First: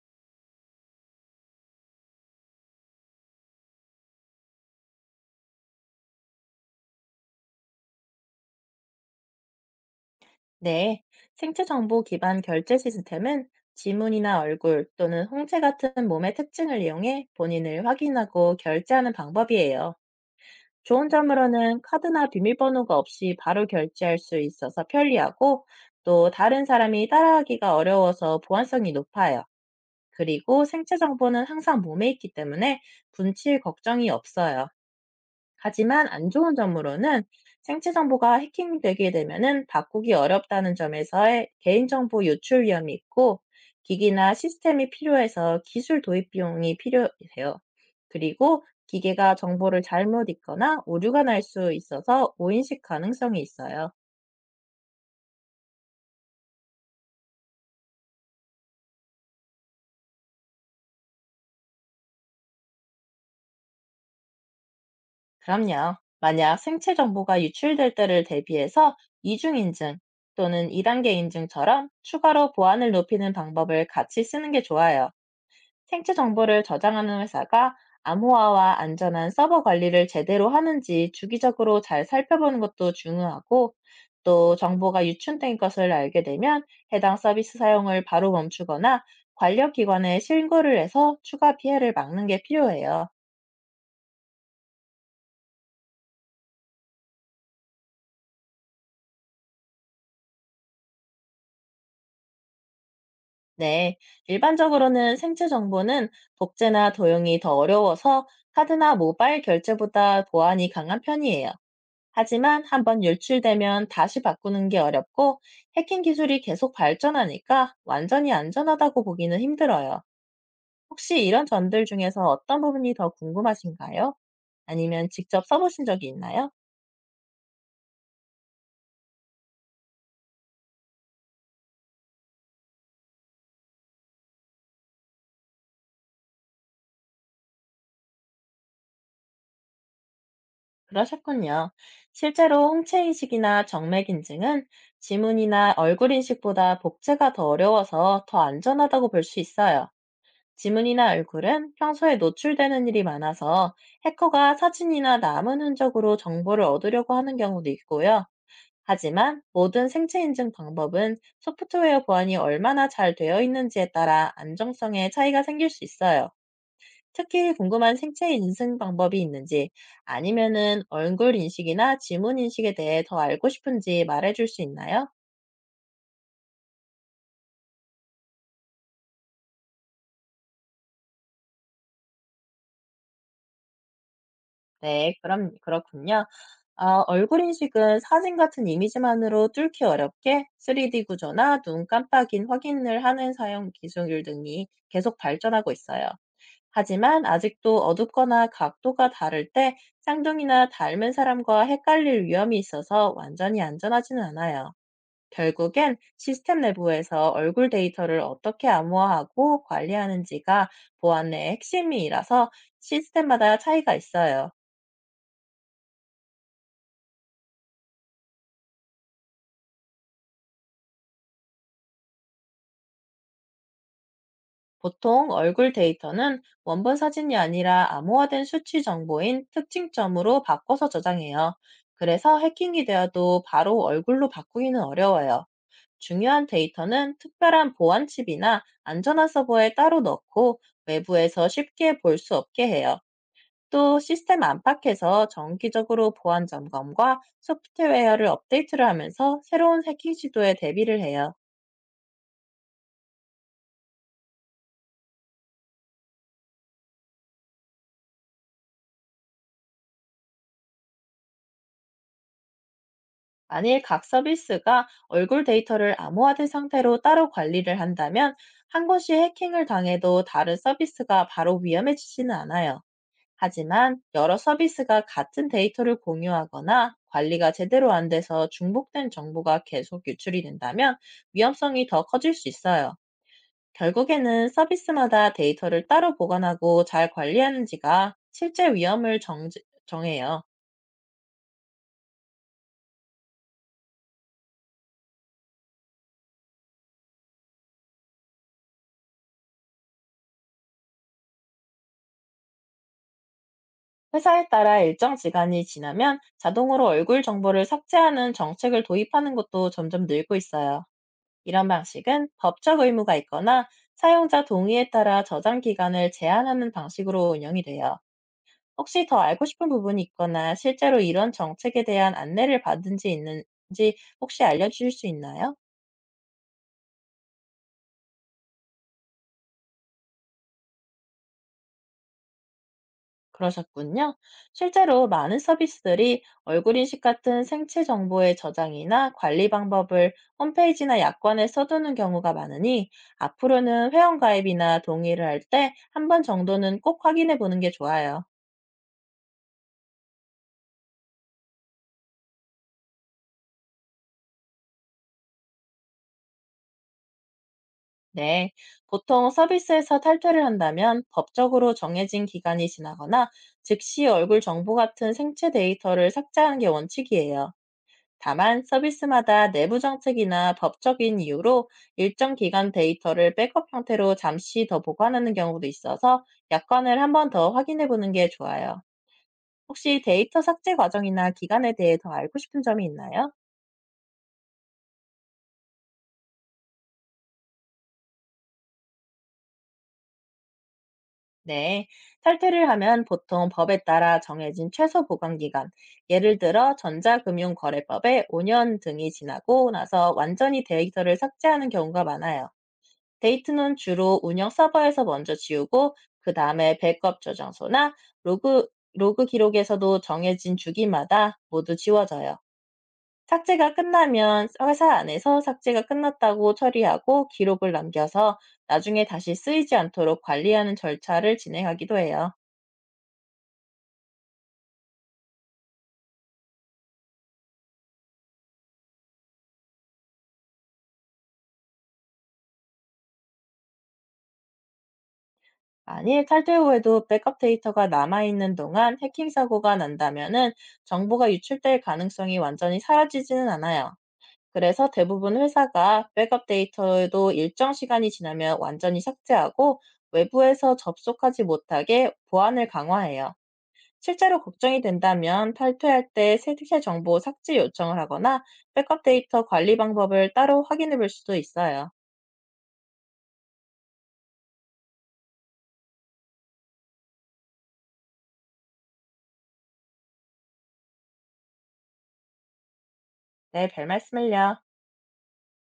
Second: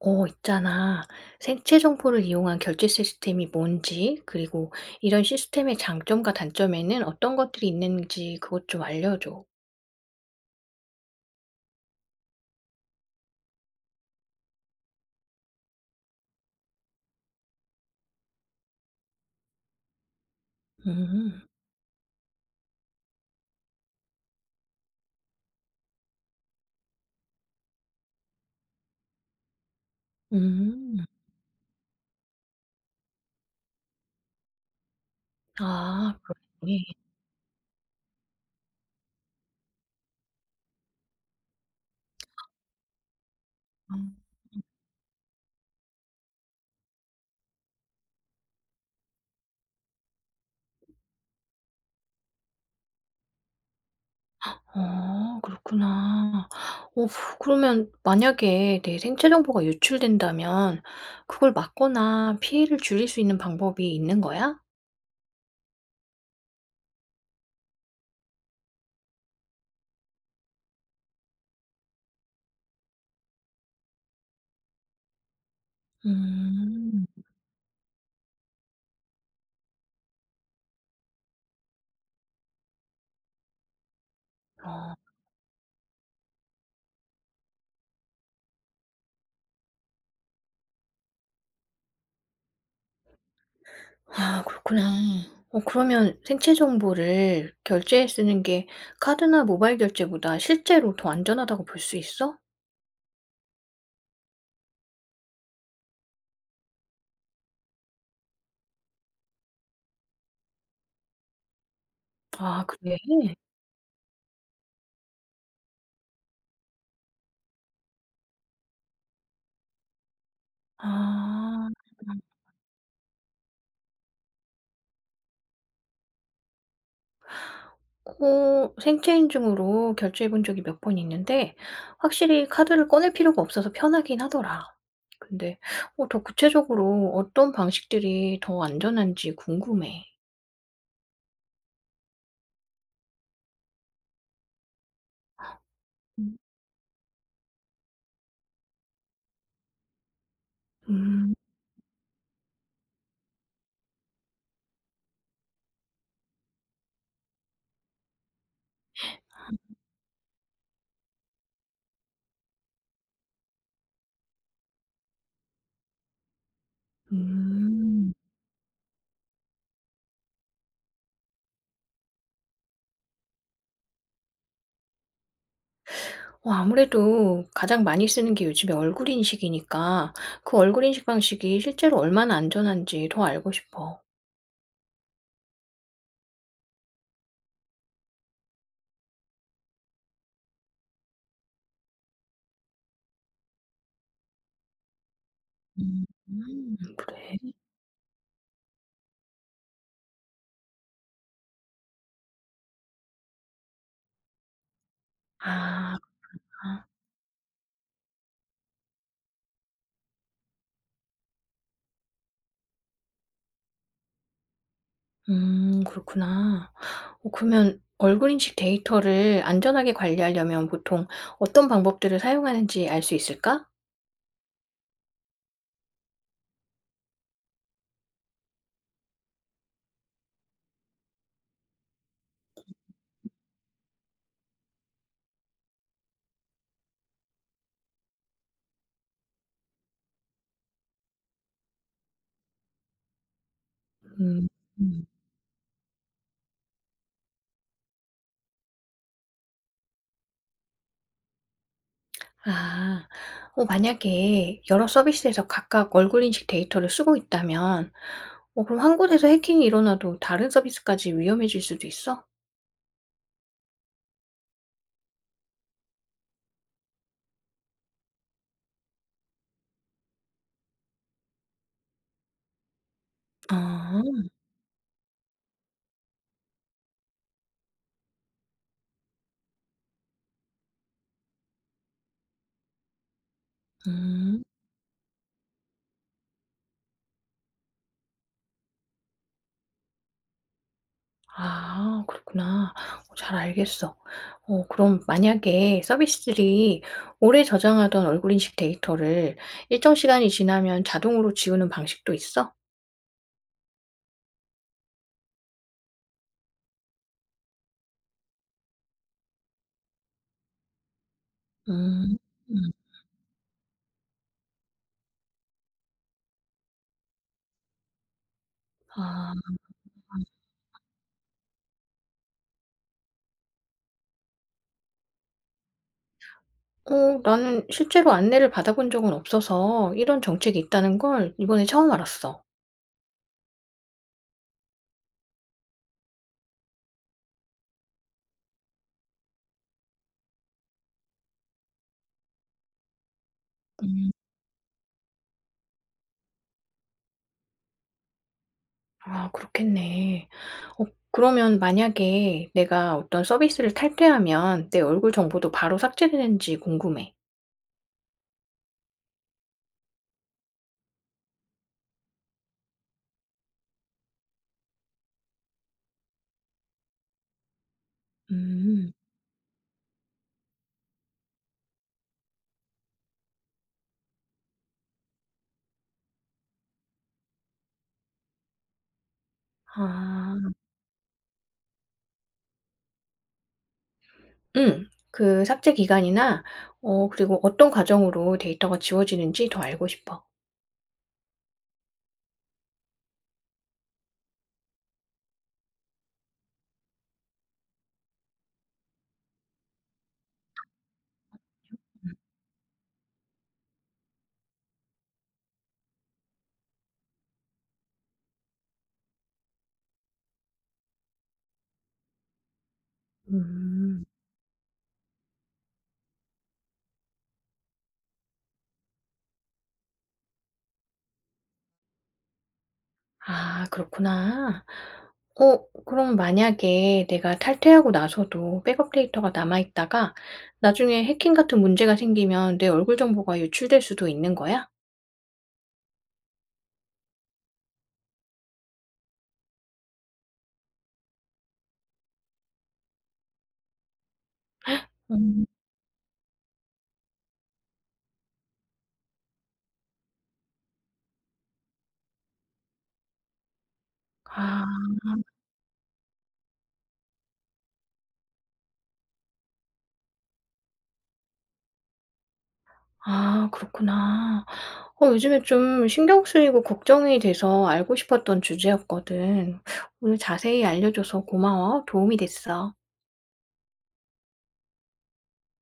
있잖아. 생체 정보를 이용한 결제 시스템이 뭔지, 그리고 이런 시스템의 장점과 단점에는 어떤 것들이 있는지 그것 좀 알려줘. 네, 생체 정보 기반 결제 시스템은 지문이나 얼굴 또는 홍채 같은 몸의 특징을 이용해 본인을 확인하고 결제하는 방법이에요. 좋은 음, 점으로는 카드나 비밀번호가 없이 바로 결제할 수 있어서 편리하고, 또 다른 사람이 따라하기가 어려워서 보안성이 높아요. 그리고 생체 음. 정보는 항상 몸에 있기 때문에 분칠 걱정이 없어요. 하지만 아, 안 좋은 그러네. 점으로는 생체 정보가 해킹되게 되면은 바꾸기 어렵다는 점에서의 개인정보 유출 위험이 있고, 음. 기기나 시스템이 필요해서 기술 도입 비용이 필요해요. 그리고 기계가 정보를 잘못 읽거나 오류가 날 수 있어서 오인식 가능성이 있어요. 어, 그렇구나. 어, 그러면 만약에 내 생체 정보가 유출된다면 그걸 막거나 피해를 줄일 수 있는 방법이 있는 거야? 그럼요. 만약 생체 정보가 유출될 때를 대비해서 이중 인증 또는 2단계 인증처럼 추가로 보안을 높이는 방법을 같이 쓰는 게 좋아요. 생체 정보를 음, 저장하는 회사가 암호화와 안전한 서버 관리를 제대로 하는지 주기적으로 잘 살펴보는 것도 중요하고, 또 어. 정보가 유출된 것을 알게 되면 해당 서비스 사용을 바로 멈추거나 관련 기관에 신고를 해서 추가 피해를 막는 게 필요해요. 아 그렇구나. 어 그러면 생체 정보를 결제에 쓰는 게 카드나 모바일 결제보다 실제로 더 안전하다고 볼 수 있어? 네, 일반적으로는 생체 정보는 복제나 도용이 더 어려워서 카드나 모바일 결제보다 보안이 강한 편이에요. 하지만 아 그래? 한번 유출되면 다시 바꾸는 게 어렵고, 해킹 기술이 계속 발전하니까 완전히 안전하다고 보기는 힘들어요. 혹시 이런 아. 점들 중에서 어떤 부분이 더 궁금하신가요? 아니면 직접 써보신 적이 있나요? 어 생체 인증으로 결제해 본 적이 몇 번 있는데 확실히 카드를 꺼낼 필요가 없어서 편하긴 하더라. 근데 어 더 구체적으로 어떤 방식들이 더 안전한지 궁금해. 그러셨군요. 실제로 홍채 인식이나 정맥 인증은 지문이나 얼굴 인식보다 복제가 더 어려워서 더 안전하다고 볼 수 있어요. 지문이나 음. 얼굴은 평소에 노출되는 일이 많아서 해커가 사진이나 남은 흔적으로 정보를 얻으려고 하는 경우도 있고요. 하지만 모든 생체 인증 방법은 소프트웨어 보안이 얼마나 잘 되어 있는지에 따라 안정성에 차이가 생길 수 있어요. 특히 궁금한 음. 생체 인증 방법이 있는지, 아니면은 얼굴 인식이나 지문 인식에 대해 더 알고 싶은지 말해줄 수 있나요? 어 아무래도 가장 많이 쓰는 게 요즘에 얼굴 인식이니까 그 얼굴 인식 방식이 실제로 얼마나 안전한지 더 알고 싶어. 네, 그럼 그렇군요. 아, 얼굴 인식은 사진 같은 이미지만으로 뚫기 어렵게 3D 구조나 눈 깜빡인 확인을 하는 사용 기술 등이 계속 발전하고 음. 있어요. 하지만 그래. 아직도 어둡거나 각도가 다를 때 쌍둥이나 닮은 사람과 헷갈릴 위험이 있어서 완전히 안전하지는 않아요. 아. 결국엔 시스템 아, 내부에서 얼굴 데이터를 어떻게 암호화하고 관리하는지가 보안의 핵심이라서 시스템마다 차이가 있어요. 그렇구나. 어 그러면 얼굴 인식 데이터를 안전하게 관리하려면 보통 어떤 방법들을 사용하는지 알 수 있을까? 보통 얼굴 데이터는 원본 사진이 아니라 암호화된 수치 정보인 특징점으로 바꿔서 저장해요. 그래서 해킹이 되어도 바로 얼굴로 바꾸기는 어려워요. 중요한 데이터는 특별한 보안 칩이나 안전한 서버에 따로 넣고 외부에서 쉽게 볼 수 없게 해요. 또 시스템 음. 안팎에서 정기적으로 보안 점검과 소프트웨어를 업데이트를 하면서 새로운 해킹 시도에 대비를 해요. 아. 어 만약에 여러 서비스에서 각각 얼굴 인식 데이터를 쓰고 있다면 어 그럼 한 곳에서 해킹이 일어나도 다른 서비스까지 위험해질 수도 있어? 만일 각 서비스가 얼굴 데이터를 암호화된 상태로 따로 관리를 한다면 한 곳이 해킹을 당해도 다른 서비스가 바로 위험해지지는 않아요. 하지만 아. 여러 서비스가 같은 데이터를 공유하거나 관리가 제대로 안 돼서 중복된 정보가 계속 유출이 된다면 위험성이 더 커질 수 있어요. 음. 결국에는 서비스마다 데이터를 따로 보관하고 잘 관리하는지가 실제 위험을 정해요. 아 그렇구나. 어 잘 알겠어. 어 그럼 만약에 서비스들이 오래 저장하던 얼굴 인식 데이터를 일정 시간이 지나면 자동으로 지우는 방식도 있어? 회사에 따라 일정 기간이 지나면 자동으로 얼굴 정보를 삭제하는 정책을 도입하는 것도 점점 늘고 있어요. 이런 음. 방식은 음. 법적 의무가 있거나 사용자 동의에 따라 저장 기간을 제한하는 방식으로 운영이 돼요. 혹시 더 아. 알고 싶은 부분이 있거나 실제로 이런 정책에 대한 안내를 받은 지 있는지 혹시 알려주실 수 있나요? 어 나는 실제로 안내를 받아본 적은 없어서 이런 정책이 있다는 걸 이번에 처음 알았어. 그러셨군요. 실제로 많은 서비스들이 얼굴 인식 같은 생체 정보의 저장이나 관리 방법을 홈페이지나 약관에 써두는 경우가 많으니, 앞으로는 음. 회원가입이나 동의를 할 때 한 번 정도는 꼭 확인해 보는 게 좋아요. 아 그렇겠네. 어 그러면 만약에 내가 어떤 서비스를 탈퇴하면 내 얼굴 정보도 바로 삭제되는지 궁금해. 네. 보통 서비스에서 탈퇴를 한다면 법적으로 정해진 기간이 지나거나 즉시 얼굴 정보 같은 생체 데이터를 삭제하는 게 원칙이에요. 다만 음. 서비스마다 내부 정책이나 법적인 이유로 일정 기간 데이터를 백업 형태로 잠시 더 보관하는 경우도 있어서 약관을 한번 더 확인해 보는 게 좋아요. 혹시 데이터 아. 삭제 과정이나 기간에 대해 더 알고 싶은 점이 있나요? 응. 그 삭제 기간이나 어 그리고 어떤 과정으로 데이터가 지워지는지 더 알고 싶어. 네. 탈퇴를 하면 보통 법에 따라 정해진 최소 보관 기간, 예를 들어 전자금융거래법에 5년 등이 지나고 나서 완전히 데이터를 삭제하는 경우가 많아요. 데이트는 주로 운영 서버에서 먼저 지우고 그 다음에 백업 저장소나 로그, 로그 기록에서도 정해진 주기마다 모두 지워져요. 삭제가 음. 끝나면 회사 안에서 삭제가 끝났다고 처리하고 기록을 남겨서 나중에 다시 쓰이지 않도록 관리하는 절차를 진행하기도 해요. 아 그렇구나. 어 그럼 만약에 내가 탈퇴하고 나서도 백업 데이터가 남아 있다가 나중에 해킹 같은 문제가 생기면 내 얼굴 정보가 유출될 수도 있는 거야? 만일 탈퇴 후에도 백업 데이터가 남아있는 동안 해킹 사고가 난다면은 정보가 유출될 가능성이 완전히 사라지지는 않아요. 그래서 대부분 음. 회사가 백업 데이터도 일정 시간이 지나면 완전히 삭제하고 외부에서 접속하지 못하게 보안을 강화해요. 실제로 걱정이 아. 된다면 탈퇴할 때 세세 정보 삭제 요청을 하거나 백업 데이터 관리 방법을 따로 확인해 볼 수도 있어요. 아 그렇구나. 어 요즘에 좀 신경 쓰이고 걱정이 돼서 알고 싶었던 주제였거든. 오늘 자세히 알려줘서 고마워. 도움이 됐어. 네, 별 말씀을요.